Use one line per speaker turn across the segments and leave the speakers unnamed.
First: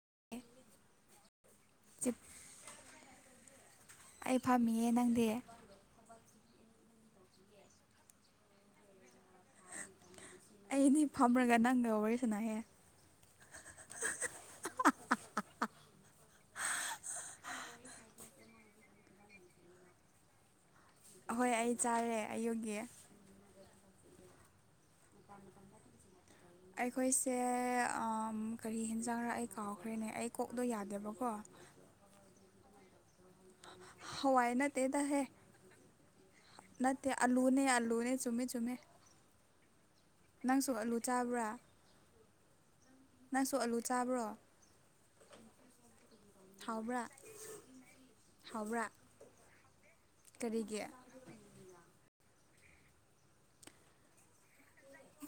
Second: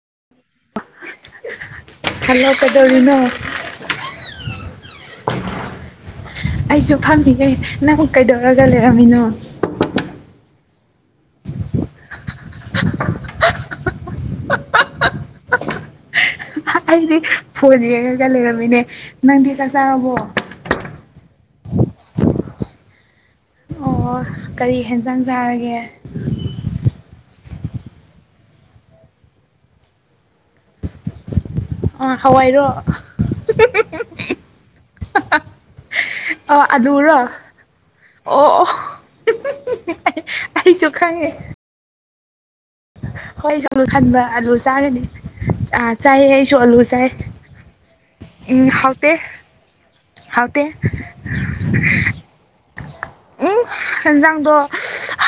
[inaudible] Hello ꯀꯩꯗꯧꯔꯤꯅꯣ
ꯑꯩ ꯐꯥꯝꯃꯤꯌꯦ ꯅꯪꯗꯤ
ꯑꯩꯁꯨ ꯐꯝꯃꯤꯉꯦ ꯅꯪ ꯀꯩꯗꯧꯔꯒ ꯂꯩꯔꯝꯃꯤꯅꯣ
ꯑꯩꯗꯤ ꯐꯝꯔꯒ ꯅꯪꯒ ꯋꯥꯔꯤ ꯁꯅꯑꯦ
ꯑꯩꯗꯤ ꯐꯣꯟꯁ ꯌꯦꯡꯉꯒ ꯂꯩꯔꯝꯃꯤꯅꯦ ꯅꯪꯗꯤ ꯆꯥꯛ ꯆꯥꯔꯕꯣ
ꯑꯍꯣꯏ ꯑꯩ ꯆꯥꯔꯦ ꯑꯩꯌꯨꯒꯤ
ꯑꯣ ꯀꯔꯤ ꯌꯦꯦꯟꯖꯥꯡ ꯆꯥꯑꯒꯦ
ꯁꯦ ꯀꯔꯤ ꯍꯦꯟꯖꯥꯡꯔꯥ ꯑꯩ ꯀꯥꯎꯈ꯭ꯔꯦꯅꯦ ꯑꯩ ꯀꯣꯛꯗꯣ ꯌꯥꯗꯦꯕꯀꯣ
ꯑ ꯍꯋꯥꯏꯔꯣ
ꯍꯋꯥꯏ ꯅꯠꯇꯦ ꯇꯍꯦ
ꯑꯣ
ꯅꯠꯇꯦ
ꯑꯂꯨꯔꯣ
ꯑꯂꯨꯅꯦ ꯑꯂꯨꯅꯦ
ꯑꯣ
ꯆꯨꯝꯃꯦ
ꯑꯣ
ꯆꯨꯝꯃꯦ ꯅꯪꯁꯨ
ꯑꯩꯁꯨ
ꯑꯂꯨ
ꯈꯪꯉꯦ
ꯆꯥꯕ꯭ꯔꯥ
ꯍꯣꯏ
ꯅꯪꯁꯨ
ꯑꯩꯁꯨ ꯑꯂꯨ ꯈꯟꯕ
ꯆꯥꯕ꯭ꯔꯣ
ꯑꯥꯂꯨ ꯆꯥꯒꯅꯤ ꯆꯥꯏꯑ ꯑꯩꯁꯨ ꯑꯥꯂꯨ
ꯍꯥꯎꯕ꯭ꯔꯥ
ꯆꯥꯏ ꯎꯝ
ꯍꯥꯎꯕ꯭ꯔꯥ
ꯍꯥꯎꯇꯦ ꯍꯥꯎꯗ
ꯀꯔꯤꯒꯤ
ꯎꯝ ꯏꯟꯖꯥꯡꯗꯣ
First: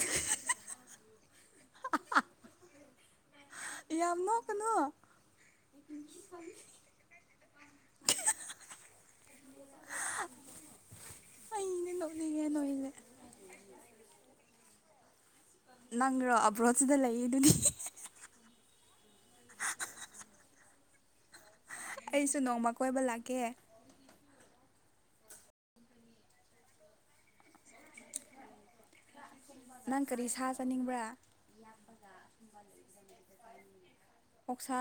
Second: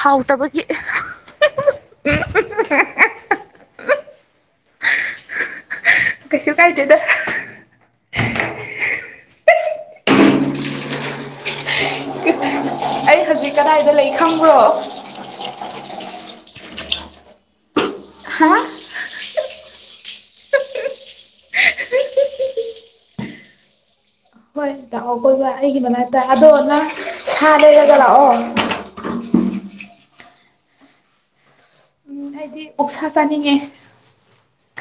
ꯍꯥꯎꯇꯕꯒꯤ
ꯌꯥꯝ ꯅꯣꯛ ꯀꯅꯨ
ꯀꯩꯁꯨ ꯀꯥꯏꯗꯦꯗ
ꯑꯩꯗꯤ ꯅꯣꯛꯅꯤꯡꯉꯦ ꯅꯣꯏꯁꯦ
ꯑꯩ ꯍꯧꯖꯤꯛ ꯀꯗꯥꯏꯗ ꯂꯩ ꯈꯪꯕ꯭ꯔꯣ
ꯁꯤꯗ ꯂꯩꯌꯦ ꯑꯗꯨꯅꯤ
ꯑꯃ
ꯑꯩꯁꯨ ꯅꯣꯡꯃ ꯀꯣꯏꯕ ꯂꯥꯛꯀꯦ
ꯍꯣꯏ ꯂꯥꯛꯑꯣ ꯀꯣꯏꯕ ꯑꯩꯒꯤꯗ ꯍꯥꯏꯛꯇ ꯑꯗꯣ ꯅ ꯁꯥ ꯂꯩꯔꯗ ꯂꯥꯛꯑꯣ
ꯅꯪ ꯀꯔꯤ ꯁꯥ ꯆꯥꯅꯤꯡꯕ꯭ꯔꯥ
ꯎꯝ ꯍꯥꯏꯗꯤ ꯑꯣꯛꯁꯥ ꯆꯥꯅꯤꯡꯉꯦ
ꯑꯣꯛꯁꯥ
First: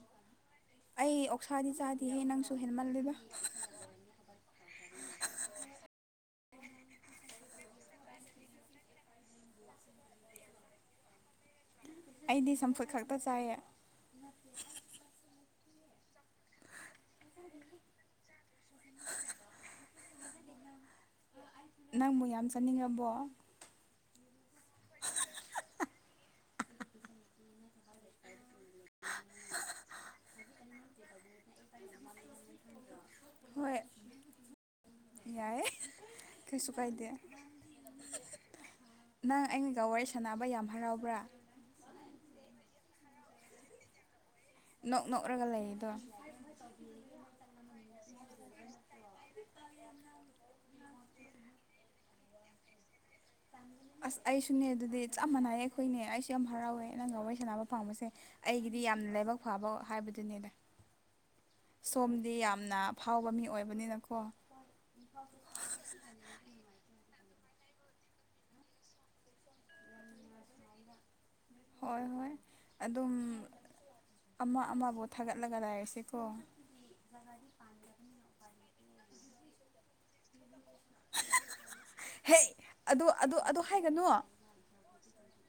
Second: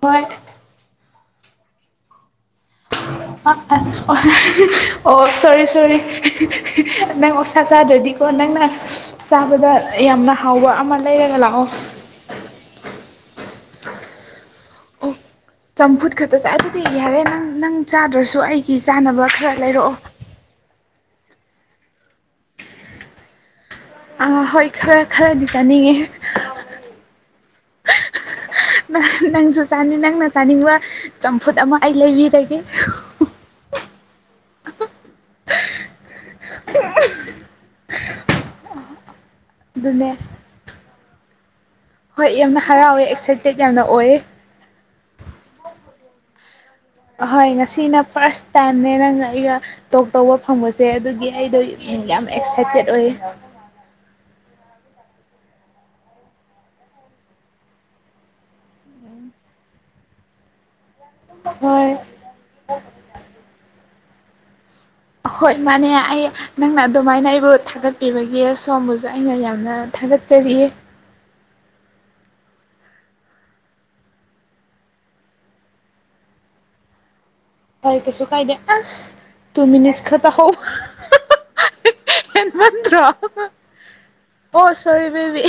ꯍꯣꯏ
ꯁꯥꯥꯗꯤ ꯆꯥꯗꯤ ꯍ ꯅꯪꯁ
ꯑ ꯑꯣ ꯁꯣꯔꯤ ꯁꯣꯔꯤ ꯅꯪ ꯑꯣꯁꯥ ꯆꯥꯗ꯭ꯔꯗꯤꯀꯣ ꯅꯪꯅ ꯆꯥꯕꯗ ꯌꯥꯝꯅ ꯍꯥꯎꯕ ꯑꯃ ꯂꯩꯔꯒ ꯂꯥꯛꯑꯣ
ꯑꯩꯗꯤ ꯁꯝꯐꯨꯠ ꯈꯛꯇ ꯆꯥꯏꯌꯦ
ꯑꯣ ꯆꯝꯐꯨꯠ ꯈꯛꯇ ꯆꯥꯏ ꯑꯗꯨꯗꯤ ꯌꯥꯔꯦ ꯅꯪ ꯅꯪ ꯆꯥꯗ꯭ꯔꯁꯨ ꯑꯩꯒꯤ ꯆꯥꯅꯕ ꯈꯔ ꯂꯩꯔꯛꯑꯣ
ꯅꯪꯕꯨ ꯌꯥꯝ ꯆꯥꯅꯤꯡꯉꯕꯣ
ꯑꯥ ꯍꯣꯏ ꯈꯔ ꯈꯔꯗꯤ ꯆꯥꯅꯤꯡꯉꯦ ꯅꯪꯁꯨ ꯆꯥꯅꯤ ꯅꯪꯅ ꯆꯥꯅꯤꯡꯕ ꯆꯝꯐꯨꯠ ꯑꯃ ꯑꯩ ꯂꯩꯕꯤꯔꯒꯦ
ꯍꯣꯏ ꯌꯥꯏꯌꯦ ꯀꯩꯁꯨ ꯀꯥꯏꯗꯦ ꯅꯪ ꯑꯩꯩꯅꯒ ꯋꯥꯔꯤ
ꯑꯗꯨꯅꯦ
ꯁꯥꯟꯅꯕ ꯌꯥꯝ ꯍꯔꯥꯎꯕ꯭ꯔꯥ
ꯍꯣꯏ ꯌꯥꯝꯅ ꯍꯔꯥꯎꯋꯦ ꯑꯦꯛꯁꯥꯏꯇꯦꯠ ꯌꯥꯝꯅ ꯑꯣꯏ
ꯅꯣꯛ ꯅꯣꯛꯂꯒ ꯂꯩꯗꯣ
ꯑꯍꯣꯏ ꯉꯁꯤꯅ ꯐꯥꯔꯁ ꯇꯥꯏꯝꯅꯦ ꯅꯪ ꯑꯩꯒ ꯇꯣꯛ ꯇꯧꯕ ꯐꯪꯕꯁꯦ ꯑꯗꯨꯒꯤ ꯑꯩꯗꯣ ꯌꯥꯝ ꯑꯦꯛꯁꯥꯏꯇꯦꯠ ꯑꯣꯏꯌꯦ
ꯑꯁ ꯑꯩꯁꯨꯅꯦ ꯑꯗꯨꯗꯤ ꯆꯞ ꯃꯥꯟꯅꯏꯌꯦ ꯑꯩꯈꯣꯏꯅꯦ ꯑꯩꯁꯨ ꯌꯥꯝ ꯍꯔꯥꯎꯋꯦ ꯅꯪ ꯉ ꯋꯥꯔꯤꯩ ꯁꯥꯟꯅꯕ ꯄꯥꯕꯁꯦ ꯑꯩꯒꯤꯗꯤ ꯌꯥꯝꯅ ꯂꯥꯏꯕꯛ ꯐꯕ ꯍꯥꯏꯕꯗꯨꯅꯦꯅꯦ
ꯍꯣꯏ
ꯁꯣꯝꯗꯤ ꯌꯥꯝꯅ ꯐꯥꯎꯕ ꯃꯤ ꯑꯣꯏꯕꯅꯤꯅ ꯀ
ꯍꯣꯏ ꯃꯥꯅꯦ ꯑꯩ ꯅꯪꯅ ꯑꯗꯨꯃꯥꯏꯅ ꯕꯨ ꯊꯥꯒꯠꯄꯤꯕꯒꯤ ꯁꯣꯝꯕꯨꯁꯨ ꯑꯩꯅ ꯌꯥꯝꯅ ꯊꯥꯒꯠꯆꯔꯤ
ꯍꯣꯏ - ꯍꯣꯏ ꯑꯗꯨꯝ ꯑꯃ ꯑꯃꯕꯨ ꯊꯥꯒꯠꯂꯒ ꯂꯩꯔꯥꯁꯤꯀꯣ ꯫
ꯍꯣꯏ ꯀꯩꯁꯨ ꯀꯥꯏꯗꯦ ꯑꯁ ꯇꯨ ꯃꯤꯅꯤꯠꯁ ꯈꯛꯇ ꯍꯧ [unintelligible]
ꯍꯦ ꯑꯗꯨ
ꯍꯦꯟꯃꯟꯗꯔꯣ
ꯑꯗꯨ ꯑꯗꯨ ꯍꯥꯏꯒꯅꯨ
ꯑꯣ ꯁꯣꯔꯤ ꯕꯦꯕꯤ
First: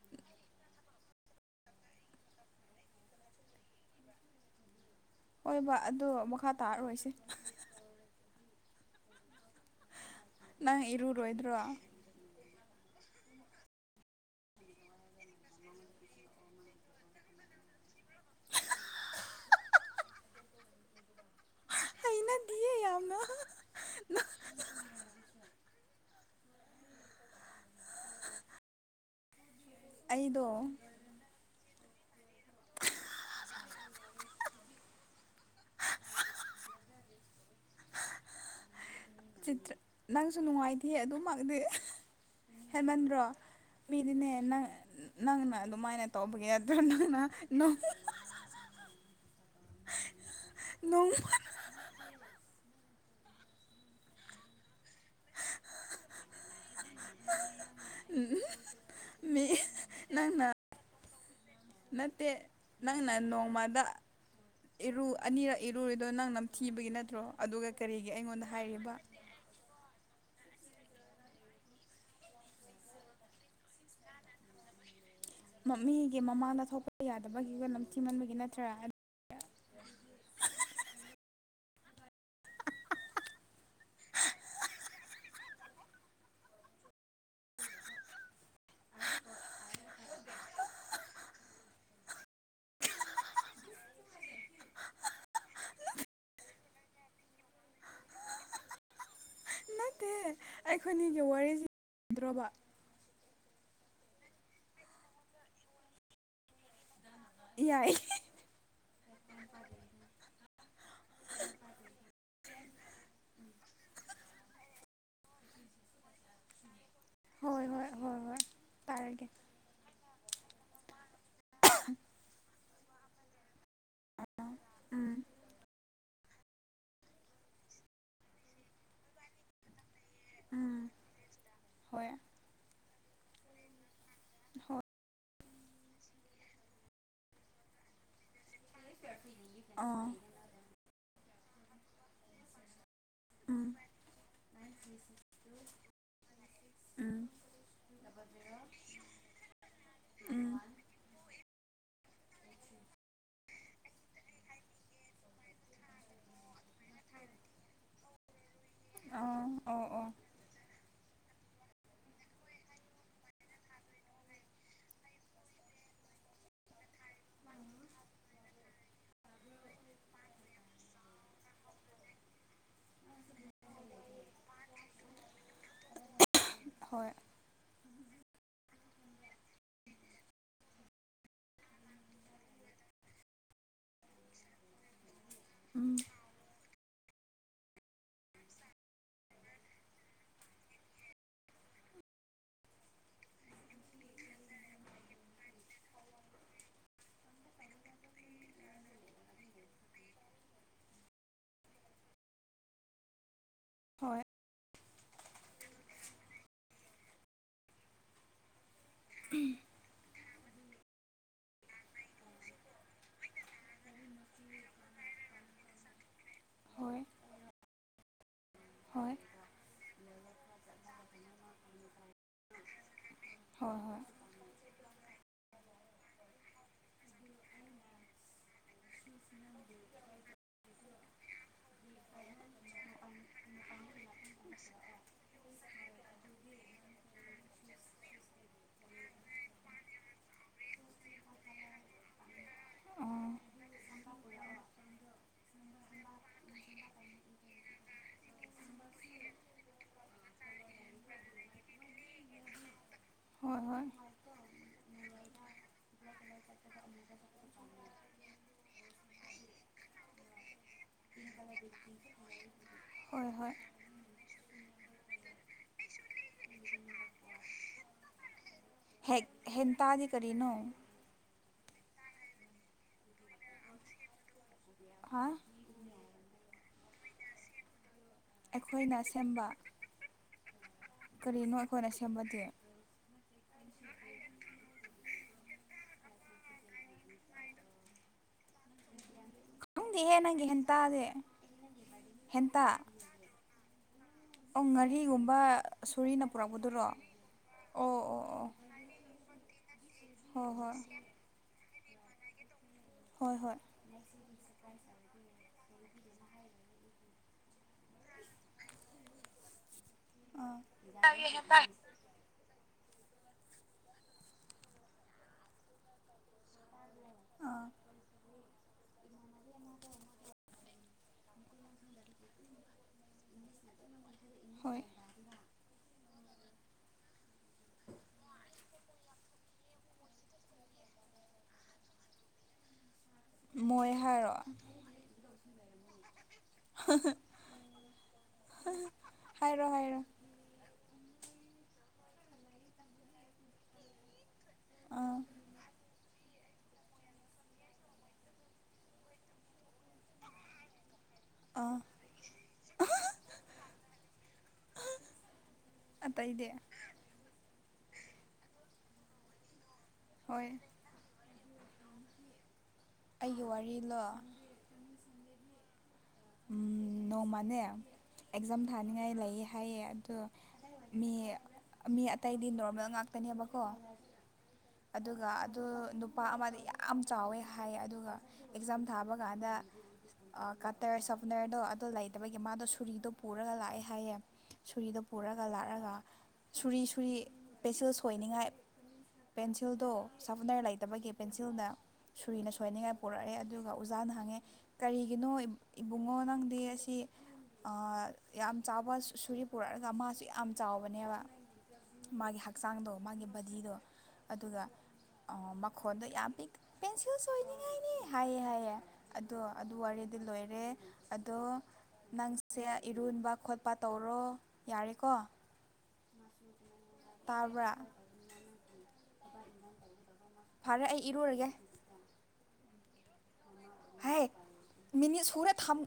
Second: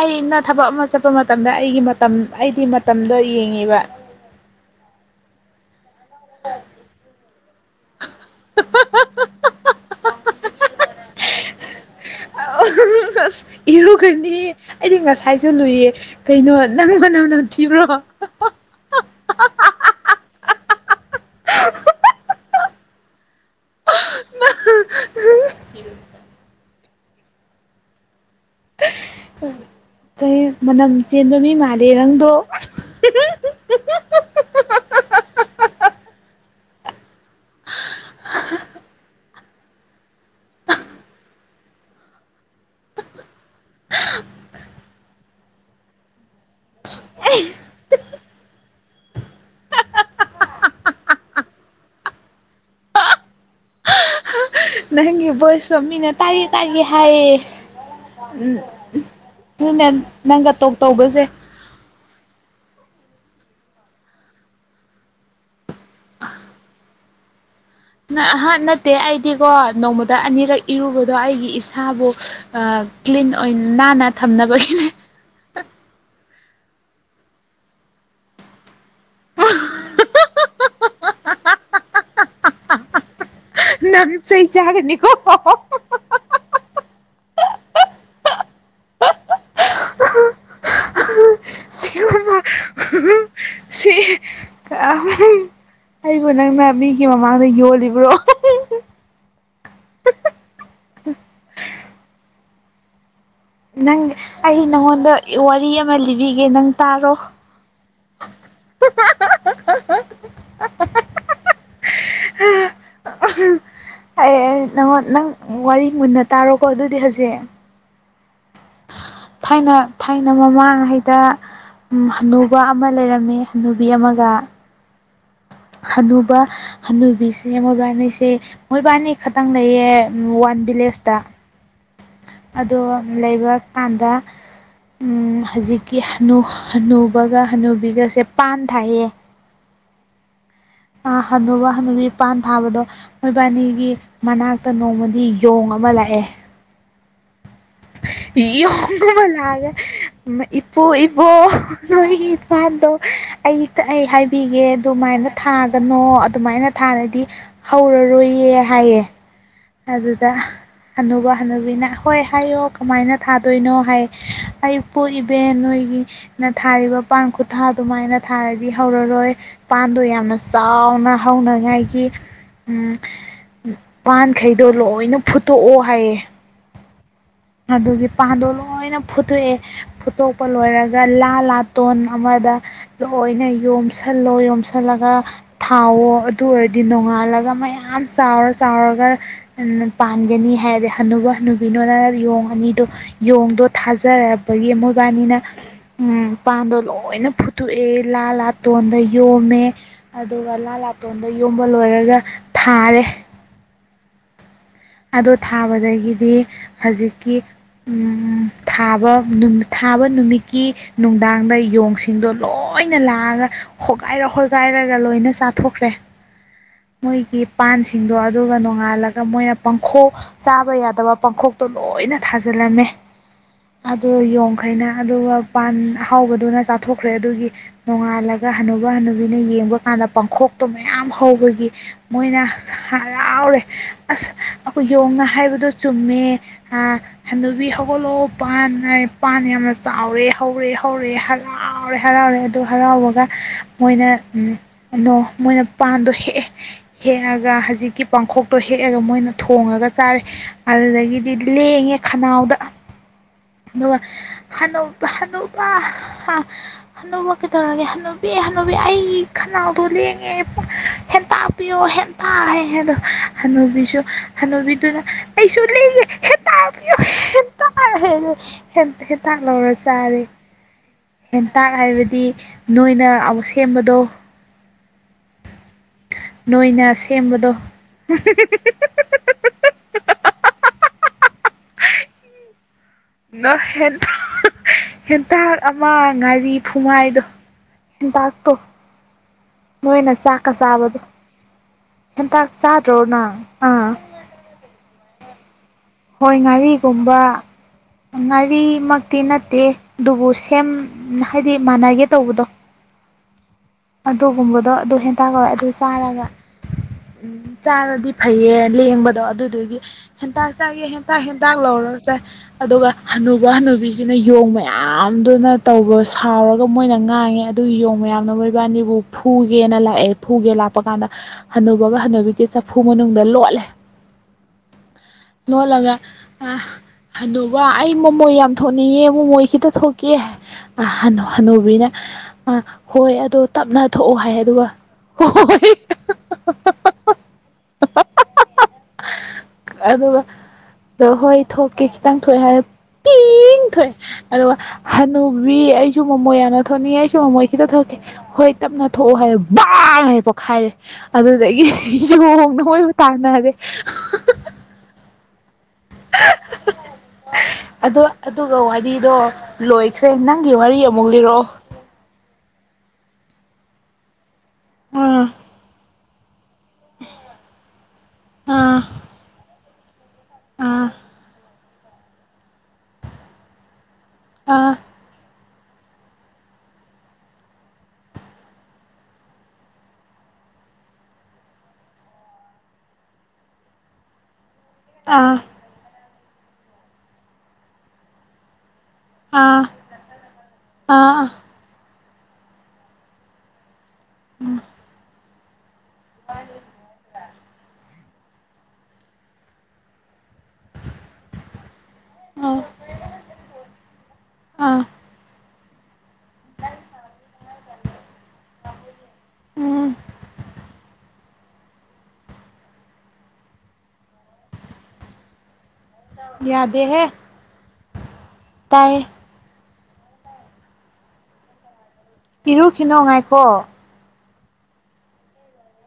ꯑꯩꯅ ꯊꯕꯛ ꯑꯃ ꯆꯠꯄ ꯃꯇꯝꯗ ꯑꯩꯒꯤ ꯃꯇꯝ ꯑꯩꯗꯤ ꯃꯇꯝꯗꯣ ꯌꯦꯡꯉꯤꯕ꯫
ꯍꯣꯏꯕ ꯫ ꯑꯗꯣ ꯃꯈꯥ ꯇꯥꯔꯔꯣꯏꯁꯦ꯫
[unintelligible]
ꯅꯪ ꯏꯔꯨꯔꯣꯗꯔꯣ?
ꯑꯁ ꯏꯔꯨꯒꯅꯤ ꯑꯩꯗꯤ ꯉꯁꯥꯏꯁꯨ ꯂꯨꯏꯌꯦ ꯀꯩꯅꯣ ꯅꯪ ꯃꯅꯝ ꯅꯝ ꯊꯤꯕ꯭ꯔꯣ? [unintelligible] [unintelligible]
[unintelligible] ꯌꯥꯝꯅ
[unintelligible] [unintelligible] ꯀꯩ
ꯑꯩꯗꯣ
ꯃꯅꯝ ꯆꯦꯟꯕ ꯃꯤ ꯃꯥꯜꯂꯤ [unintelligible]
ꯆꯤ꯭ꯇꯔ ꯅꯪꯁꯨ ꯅꯨꯡꯉꯥꯏꯇꯦ ꯑꯗꯨꯃꯛꯗꯤ ꯍꯦꯟꯃꯟꯕ꯭ꯔꯣ ꯃꯤꯗꯤꯅꯦ ꯅꯪꯅ ꯑꯗꯨꯃꯥꯏꯅ ꯇꯧꯕꯒꯤ ꯌꯥꯗ꯭ꯔꯣ ꯅꯪꯅ ꯅ
ꯅꯪꯒꯤ ꯚꯣꯏꯁꯁꯨꯣ ꯃꯤꯅ ꯇꯥꯒꯦ- ꯇꯥꯒꯦ ꯍꯥꯏꯌꯦ
ꯃꯤ
ꯅꯪꯅ
ꯅꯪꯅ
ꯅꯪꯒ ꯇꯣꯛ ꯇꯧꯕꯁꯦ
ꯅꯠꯇꯦ ꯅꯪꯅ ꯅꯣꯡꯃꯗ ꯏꯔꯨ ꯑꯅꯤꯔꯛ ꯏꯔꯨꯔꯤꯗꯣ ꯅꯪꯅ ꯊꯤꯕꯒꯤ ꯅꯠꯇ꯭ꯔꯣ ꯑꯗꯨꯒ ꯀꯔꯤꯒꯤ ꯑꯩꯉꯣꯟꯗ
ꯑꯍ ꯅꯠꯇꯦ
ꯍꯥꯏꯔꯤꯕ
ꯑꯩꯗꯤꯀꯣ ꯅꯣꯡꯃ ꯗ ꯑꯅꯤꯔꯛ ꯏꯔꯨꯕꯗꯣ ꯑꯩꯒꯤ ꯏꯁꯥꯕꯨ ꯀ꯭ꯂꯤꯟ ꯑꯣꯏꯅ ꯅꯥꯟꯅ ꯊꯝꯅꯕꯒꯤꯅꯦ ꯫
ꯃꯤꯒꯤ ꯃꯃꯥꯡꯗ ꯊꯣꯛꯄ ꯌꯥꯗꯕꯒꯤ ꯅꯝꯊꯤꯃꯟꯕꯒꯤ ꯅꯠꯇ꯭ꯔꯥ ꯫
ꯅꯪ ꯆꯩ ꯆꯥꯒꯅꯤꯀꯣ ꯁꯤꯒꯨꯝꯕ ꯁꯤ ꯑꯩꯕꯨ ꯅꯪꯅ ꯃꯤꯒꯤ ꯃꯃꯥꯡꯗ ꯌꯣꯜꯂꯤꯕ꯭ꯔꯣ?
ꯅꯠꯇꯦ ꯑꯩꯈꯣꯏꯅꯤꯒꯤ ꯋꯥꯔꯤꯁꯤ ꯗ꯭ꯔꯕ
ꯅꯪ ꯑꯩ ꯅꯪꯉꯣꯟꯗ ꯋꯥꯔꯤ ꯑꯃ ꯂꯤꯕꯤꯒꯦ ꯅꯪ ꯇꯥꯔꯣ꯫
ꯌꯥꯏ
ꯑꯩ ꯅ ꯅꯪ ꯋꯥꯔꯤ ꯃꯨꯟꯅ ꯇꯥꯔꯣꯀꯣ ꯑꯗꯨ ꯍꯧꯖꯤꯛ
ꯍꯣꯏ ꯍꯣꯏ ꯍꯣꯏ ꯍꯣꯏ ꯇꯥꯔꯒꯦ
ꯊꯥꯏꯅ ꯑꯩꯅ ꯃꯃꯥꯡꯉꯩꯗ ꯍꯅꯨꯕ ꯑꯃ ꯂꯩꯔꯝꯃꯤ ꯍꯅꯨꯕꯤ ꯑꯃꯒ
ꯑꯥ ꯎꯝ
ꯍꯅꯨꯕ ꯍꯅꯨꯕꯤꯁꯦ ꯃꯣꯏꯕꯥꯅꯤꯁꯦ ꯃꯣꯏꯕꯥꯅꯤ ꯈꯛꯇꯪ ꯂꯩꯌꯦ ꯫ ꯋꯥꯟ
ꯎꯝ
ꯚꯤꯂꯦꯖꯇ
ꯍꯣꯏ
ꯑꯗꯣ ꯂꯩꯕ ꯀꯥꯟꯗ
ꯍꯣꯏ
ꯍꯧꯖꯤꯛꯀꯤ ꯍꯅꯨ ꯍꯅꯨꯕꯒ ꯍꯅꯨꯕꯤꯒꯁꯦ ꯄꯥꯟ ꯊꯥꯌꯦ
ꯑꯥ
ꯍꯟꯅꯨꯕ ꯍꯟꯅꯨꯕꯤꯄꯥꯟ ꯊꯥꯕꯗꯣ
ꯎꯝ
ꯃꯣꯏꯕꯥꯅꯤꯒꯤ ꯃꯅꯥꯛꯇ ꯅꯣꯡꯃꯗꯤ ꯌꯣꯡ ꯑꯃ ꯂꯥꯛꯑꯦ
ꯎꯝ
ꯌꯣꯡꯒꯨꯝꯕ ꯂꯥꯛꯑꯒ
ꯎꯝ
ꯏꯄꯨ ꯏꯕꯣꯛ ꯅꯣꯏꯒꯤ ꯄꯥꯟꯗꯣ ꯑꯩ ꯑꯩ ꯍꯥꯏꯕꯤꯒꯦ ꯑꯗꯨꯃꯥꯏꯅ ꯊꯥꯒꯅꯣ ꯑꯗꯨꯃꯥꯏꯅ ꯊꯥꯔꯗꯤ ꯍꯧꯔꯔꯣꯏꯌꯦ ꯍꯥꯏꯌꯦ
ꯑꯥ ꯑꯣ ꯑꯣ
ꯑꯗꯨꯗ ꯍꯅꯨꯕ ꯍꯅꯨꯕꯤꯅ ꯍꯣꯏ ꯍꯥꯏꯌꯣ ꯀꯃꯥꯏꯅ ꯊꯥꯗꯣꯏꯅꯣ ꯍꯥꯏ ꯏꯄꯨ ꯏꯕꯦꯟ ꯅꯣꯏꯒꯤꯅ ꯊꯥꯔꯤꯕ ꯄꯥꯟ ꯈꯨꯊꯥ ꯑꯗꯨꯃꯥꯏꯅ ꯊꯥꯔꯗꯤ ꯍꯧꯔꯔꯣꯏ ꯄꯥꯟꯗꯣ ꯌꯥꯝꯅ ꯆꯥꯎꯅ ꯍꯧꯅꯉꯥꯏꯒꯤ ꯄꯥꯟ ꯃꯈꯈꯩꯗꯣ ꯂꯣꯏꯅ ꯐꯨꯠꯇꯣꯛꯑꯣ ꯍꯥꯏꯌꯦ
ꯍꯣꯏ
ꯑꯗꯨꯒꯤ ꯄꯥꯟꯗꯣ ꯂꯣꯏꯅ ꯐꯨꯠꯇꯣꯛꯑꯦ ꯐꯨꯠꯇꯣꯛꯄ ꯂꯣꯏꯔꯒ ꯂꯥ ꯂꯥꯇꯣꯟ ꯑꯃꯗ ꯂꯣꯏꯅ ꯌꯣꯝꯁꯜꯂꯣ ꯌꯣꯝꯁꯜꯂꯒ
ꯎꯝ
ꯊꯥꯎꯋꯣ ꯑꯗꯨ ꯑꯣꯏꯔ ꯗꯤ ꯅꯣꯡꯉꯥꯜꯂꯒ ꯃꯌꯥꯝ ꯆꯥꯎꯔ ꯆꯥꯎꯔꯒ ꯄꯥꯟꯒꯅꯤ ꯍꯥꯏꯔꯗꯤ ꯍꯅꯨꯕ ꯍꯅꯨꯕꯤꯗꯣꯅ ꯌꯣꯡ ꯑꯅꯤꯗꯣ ꯌꯣꯡꯗꯣ ꯊꯥꯖꯔꯔꯕꯒꯤ ꯃꯣꯏꯕꯥꯅꯤꯅ ꯄꯥꯟꯗꯣ ꯂꯣꯏꯅ ꯐꯨꯠꯇꯣꯛꯑꯦ ꯂꯥ ꯂꯥꯇꯣꯟꯗ ꯌꯣꯝꯃꯦ ꯑꯗꯨꯒ ꯂꯥ ꯂꯥꯇꯣꯟꯗ ꯌꯣꯝꯕ ꯂꯣꯏꯔꯒ ꯊꯥꯔꯦ
ꯍꯣꯏ
ꯑꯗꯣ ꯊꯥꯕꯗꯒꯤꯗꯤ ꯍꯧꯖꯤꯛꯀꯤ ꯊꯥꯕ ꯊꯥꯕ ꯅꯨꯃꯤꯠꯀꯤ ꯅꯨꯡꯗꯥꯡꯗ ꯌꯣꯡꯁꯤꯡꯗꯣ ꯂꯣꯏꯅ ꯂꯥꯛꯑꯒ ꯈꯣꯒꯥꯏꯔ ꯍꯣꯒꯥꯏꯔꯒ ꯂꯣꯏꯅ ꯆꯥꯊꯣꯛꯈ꯭ꯔꯦ
ꯍꯣꯏ
ꯃꯣꯏꯒꯤ ꯄꯥꯟꯁꯤꯡꯗꯣ ꯑꯗꯨꯒ ꯅꯣꯡ
ꯍꯣꯏ
ꯉꯥꯂꯒ ꯃꯣꯏ ꯄꯈꯣꯛ ꯆꯥꯕ ꯌꯥꯗꯕ ꯄꯥꯡꯈꯣꯛꯇꯣ ꯂꯣꯏꯅ ꯊꯥꯖꯤꯜꯂꯝꯃꯦ
ꯍꯣꯏ ꯍꯣꯏ
ꯑꯗꯨ ꯌꯣꯡꯈꯩꯅ ꯑꯗꯨꯒ ꯄꯥꯟ ꯍꯥꯎꯕꯗꯨꯅ ꯆꯥꯊꯣꯛꯈ꯭ꯔꯦ ꯑꯗꯨꯒꯤ ꯅꯣꯡꯉꯥꯜꯂꯒ ꯍꯟꯅꯨꯕ ꯍꯅꯨꯕꯤꯅ ꯌꯦꯡꯕ ꯀꯥꯟꯗ ꯄꯥꯡꯈꯣꯛꯇꯣ ꯃꯌꯥꯝ ꯍꯧꯕꯒꯤ ꯃꯣꯏꯅ ꯍꯔꯥꯎꯔꯦ ꯑꯁ ꯑꯩꯈꯣꯏ ꯌꯣꯡꯅ ꯍꯥꯏꯕꯗꯣ ꯆꯨꯝꯃꯦ ꯑ ꯍꯅꯨꯕꯤ ꯍꯧꯒꯠꯂꯣ ꯄꯥꯟꯉ ꯄꯥꯟ ꯌꯥꯝꯅ ꯆꯥꯎꯔꯦ ꯍꯧꯔꯦ ꯍꯧꯔꯦ ꯍꯔꯥꯎꯔꯦ ꯍꯔꯥꯎꯔꯦ ꯑꯗꯨ
ꯑꯥ
ꯍꯔꯥꯎꯔꯒ ꯃꯣꯏꯅ ꯀꯩꯅꯣ ꯃꯣꯏꯅ ꯄꯥꯟꯗꯣ ꯍꯦꯛꯑꯦ ꯍꯦꯛꯑꯒ ꯍꯧꯖꯤꯛꯀꯤ ꯄꯥꯡꯈꯣꯛꯇꯣ ꯍꯦꯛꯑꯒ ꯃꯣꯏꯅ ꯊꯣꯡꯉꯒ ꯆꯥꯔꯦ ꯑꯗꯨꯗꯒꯤꯗꯤ ꯂꯦꯡꯉꯦ ꯈꯅꯥꯎꯗ
ꯍꯣꯏ ꯍꯣꯏ
ꯑꯗꯨꯒ ꯍꯅꯣ ꯍꯅꯨ ꯕ ꯀꯩꯗꯧꯔꯒꯦ ꯍꯅꯨꯕꯤ ꯍꯅꯨꯕꯤ ꯑꯩꯒꯤ ꯈꯅꯥꯎꯗꯣ ꯂꯦꯡꯉꯦ ꯍꯦꯟꯇꯥꯛꯄꯤꯌꯣ ꯍꯦꯟꯇꯥꯛ ꯍꯥꯏ ꯑꯗꯣ
ꯍꯣꯏ ꯍꯣꯏ
ꯍꯅꯨꯕꯤꯁꯨ ꯍꯅꯨꯕꯤꯗꯨꯅ ꯑꯩꯁꯨ ꯂꯦꯡꯉꯦ ꯍꯦꯟꯇꯥꯛ ꯄꯤꯌꯣ ꯍꯦ ꯍꯦꯟ
ꯍꯦꯛ
ꯇꯥꯛ ꯂꯧꯔ
ꯍꯦꯟꯇꯥꯗꯤ
ꯆꯥꯔꯦ꯫
ꯀꯔꯤꯅꯣ
ꯍꯦꯟꯇꯥꯛ ꯍꯥꯏꯕꯗꯤ ꯅꯣꯏꯅ ꯑꯃꯨꯛ ꯁꯦꯝꯕꯗꯣ꯫
ꯍꯥ
ꯅꯣꯏꯅ ꯁꯦꯝꯕꯗꯣ꯫
ꯑꯩꯈꯣꯏꯅ ꯁꯦꯝꯕ ꯀꯔꯤꯅꯣ ꯑꯩꯈꯣꯏꯅ ꯁꯦꯝꯕꯗꯤ꯫
ꯅ ꯍꯦꯟꯇꯥꯛ ꯍꯦꯟꯇꯥꯛ ꯑꯃ ꯉꯥꯔꯤ ꯐꯨꯃꯥꯏꯗꯣ ꯍꯦꯟꯇꯥꯛꯇꯣ꯫ ꯅꯣꯏꯅ
ꯈꯪꯗꯦꯍꯦ ꯅꯪꯒꯤ
ꯆꯥꯛꯀ ꯆꯥꯕꯗꯣ
ꯍꯦꯟꯇꯥꯗꯤ
ꯍꯦꯟꯇꯥꯛ
ꯍꯦꯟꯇꯥ
ꯆꯥꯗ꯭ꯔꯣ ꯅꯪ꯫ ꯑꯥ
ꯑꯣ ꯉꯥꯔꯤꯒꯨꯝꯕ ꯁꯣꯔꯤꯅ
ꯍꯣꯏ
ꯄꯨꯔꯛꯄꯗꯨꯔꯣ ꯑꯣ
ꯉꯥꯔꯤꯒꯨꯝꯕ
ꯑꯣ ꯑꯣ꯫
ꯇꯦ ꯑꯗꯨꯕꯨ ꯁꯦꯝ
ꯍꯣꯏ ꯍꯣꯏ
ꯍꯥꯏꯗꯤ ꯃꯥꯟꯅꯒꯦ ꯇꯧꯕꯗꯣ꯫
ꯍꯣꯏ-ꯍꯣꯏ
ꯑꯗꯨꯒꯨꯝꯕꯗꯣ ꯑꯗꯨ ꯍꯦꯟꯇꯥꯥꯛ ꯀꯧꯋꯦ ꯑꯗꯨ ꯆꯥꯔꯒ ꯆꯥꯔꯗꯤ ꯐꯩꯌꯦ ꯂꯦꯡꯕꯗꯣ ꯑꯗꯨꯗꯨꯒꯤ ꯍꯦꯟꯇꯥꯛ
ꯑꯥ
ꯆꯥꯒꯦ ꯍꯦꯟꯇꯥꯛ-ꯍꯦꯟꯇꯥꯛ ꯂꯧꯔꯒ ꯆꯥꯏ꯫ ꯑꯗꯨꯒ ꯍꯅꯨꯕ ꯍꯅꯨꯕꯤꯁꯤꯅ ꯌꯣꯡ ꯃꯌꯥꯝꯗꯨꯅ ꯇꯧꯕ ꯁꯥꯎꯔꯒ ꯃꯣꯏꯅ ꯉꯥꯡꯉꯦ
ꯑꯥ
ꯑꯗꯨꯒꯤ ꯌꯣꯡ ꯃꯌꯥꯝꯅ ꯃꯣꯏꯕꯥꯅꯤꯕꯨ ꯐꯨꯒꯦꯅ ꯂꯥꯛꯑꯦ ꯐꯨꯒꯦ ꯂꯥꯛꯄ ꯀꯥꯟꯗ ꯍꯟꯅꯨꯕꯒ ꯍꯟꯅꯨꯕꯤꯒꯤ ꯆꯐꯨ ꯃꯅꯨꯡꯗ ꯂꯣꯠꯂꯦ
ꯍꯣꯏ
ꯂꯣꯠꯂꯒ ꯑ ꯍꯅꯨꯕ ꯑꯩ ꯃꯣꯃꯣꯏ ꯌꯥꯝ ꯊꯣꯛꯅꯤꯡꯉꯦ ꯃꯣꯃꯣꯏ ꯈꯤꯇ ꯊꯣꯛꯀꯦ ꯑ ꯍꯅꯨꯕꯤꯅ ꯑ ꯍꯣꯏ ꯑꯗꯣ ꯇꯞꯅ
ꯃꯣꯏ
ꯊꯣꯛꯑꯣ ꯍꯥꯏ
ꯍꯥꯏꯔꯣ
ꯑꯗꯨꯒ ꯍꯣꯍꯣꯏ [unintelligible]
ꯍꯥꯏꯔꯣ-ꯍꯥꯏꯔꯣ
ꯗ ꯍꯣꯏ ꯊꯣꯛꯀꯦ ꯈꯤꯇꯪ ꯊꯣꯛꯑꯦ ꯍꯥꯏꯔꯦ ꯄꯤꯡ ꯊꯣꯛꯑꯦ ꯑꯗꯨꯒ
ꯑꯥ
ꯍꯅꯨꯕꯤ ꯑꯩꯁꯨ ꯃꯣꯃꯣꯏ ꯌꯥꯝꯅ ꯊꯣꯅꯤꯡꯉꯦ ꯑꯩꯁꯨ ꯃꯣꯏ ꯈꯤꯇꯥ ꯊꯣꯛꯀꯦ ꯍꯣꯏ ꯇꯞꯅ ꯊꯣꯛꯑꯣ ꯍꯥꯏꯔꯦ ꯕꯥꯡ ꯍꯥꯏ ꯄꯣꯈꯥꯏꯔꯦ
ꯑꯥ
ꯑꯗꯨꯗꯒꯤꯗꯤ ꯌꯣꯡꯅ ꯃꯣꯏꯕꯨ ꯇꯥꯟꯅꯔꯦ
ꯑꯇꯩꯗꯤ
ꯑꯗꯨ ꯑꯗꯨꯒ ꯋꯥꯔꯤꯗꯣ ꯂꯣꯏꯈ꯭ꯔꯦ
ꯍꯣꯏ
ꯅꯪꯒꯤ ꯋꯥꯔꯤ ꯑꯃꯨꯛ ꯂꯤꯔꯛꯑꯣ
ꯑꯩꯒꯤ ꯋꯥꯔꯤꯂꯣ
ꯑꯥ
ꯎꯝ ꯅꯣꯡꯃꯅꯦ ꯑꯦꯛꯖꯥꯝ
ꯑꯥ
ꯊꯥꯅꯤꯡꯉꯥꯏ ꯂꯩꯌꯦ
ꯑꯥ
ꯃꯦ ꯃꯤ ꯑꯇꯩꯗꯤ ꯅꯣꯔꯃꯦꯜ ꯉꯥꯛꯇꯅꯦꯕꯀꯣ ꯑꯗꯨꯒ ꯑꯗꯨ ꯅꯨꯄꯥ ꯑꯃꯗꯤ ꯌꯥꯝ ꯆꯥꯎꯋꯦ ꯍꯥꯏ ꯑꯗꯨꯒ ꯑꯦꯛꯖꯥꯝ ꯊꯥꯕ ꯀꯥꯟꯗ ꯑ ꯀꯇꯔ ꯁꯞꯄꯅꯔꯗꯣ ꯑꯗꯣ ꯂꯩꯇꯕꯒꯤ ꯃꯥꯗꯣ ꯁꯨꯔꯤꯗꯣ ꯄꯨꯔꯒ ꯂꯥꯛꯑꯦ ꯍꯥꯏꯌꯦ ꯁꯨꯔꯤꯗꯣ ꯄꯨꯔꯒ ꯂꯥꯛꯑꯒ ꯁꯨꯔꯤ ꯁꯨꯔꯤ ꯄꯦꯁꯤꯜ ꯁꯣꯏꯅꯤꯡꯉꯥꯏ ꯄꯦꯟꯁꯤꯜꯗꯣ ꯁꯥꯐꯅꯥꯔ ꯂꯩꯇꯕꯒꯤ ꯄꯦꯟꯁꯤꯜꯅ ꯁꯨꯔꯤꯅ ꯁꯣꯏꯅꯤꯡꯉꯥꯏ ꯄꯣꯔꯛꯑꯦ ꯑꯗꯨꯒ ꯑꯣꯖꯥꯅ ꯍꯪꯉꯦ ꯀꯔꯤꯒꯤꯅꯣ ꯏꯕꯨꯡꯉꯣ ꯅꯪꯗꯤ ꯑꯁꯤ ꯑ ꯌꯥꯝ ꯆꯥꯎꯕ ꯁꯨꯔꯤ ꯄꯨꯔꯛꯑꯒ ꯃꯥꯁꯨ ꯌꯥꯝ ꯆꯥꯎꯕꯅꯦꯕ ꯃꯥꯒꯤ ꯍꯛꯆꯥꯡꯗꯣ ꯃꯥꯒꯤ ꯕꯗꯤꯗꯣ ꯑꯗꯨꯒ ꯈꯣꯟꯗꯣ ꯌꯥꯝ ꯄꯤꯛ ꯄꯦꯟꯁꯤꯜꯁ ꯁꯣꯏꯅꯤꯡꯉꯥꯏꯅꯦ ꯍꯥꯏꯌꯦ-ꯍꯥꯏꯌꯦ ꯑꯗꯣ ꯑꯗꯨ ꯋꯥꯔꯤꯗꯨ ꯂꯣꯏ ꯑꯗꯣ ꯅꯪꯁꯦ ꯏꯔꯨꯟꯕ ꯈꯣꯠꯄ ꯇꯧꯔꯣ ꯌꯥꯔꯦꯀꯣ꯫
ꯌꯥꯗ ꯗꯦꯍꯦ
ꯇꯥꯕ꯭ꯔꯥ
ꯇꯥꯏꯌꯦ
ꯐꯔꯦ ꯑꯩ ꯏꯔꯨꯔꯒꯦ꯫
ꯏꯔꯨꯈꯤꯅꯨ‌ ꯉꯥꯏꯈꫭ꯫
ꯍꯥꯏ ꯃꯤꯅꯤ ꯁꯨꯔꯦ ꯊꯝ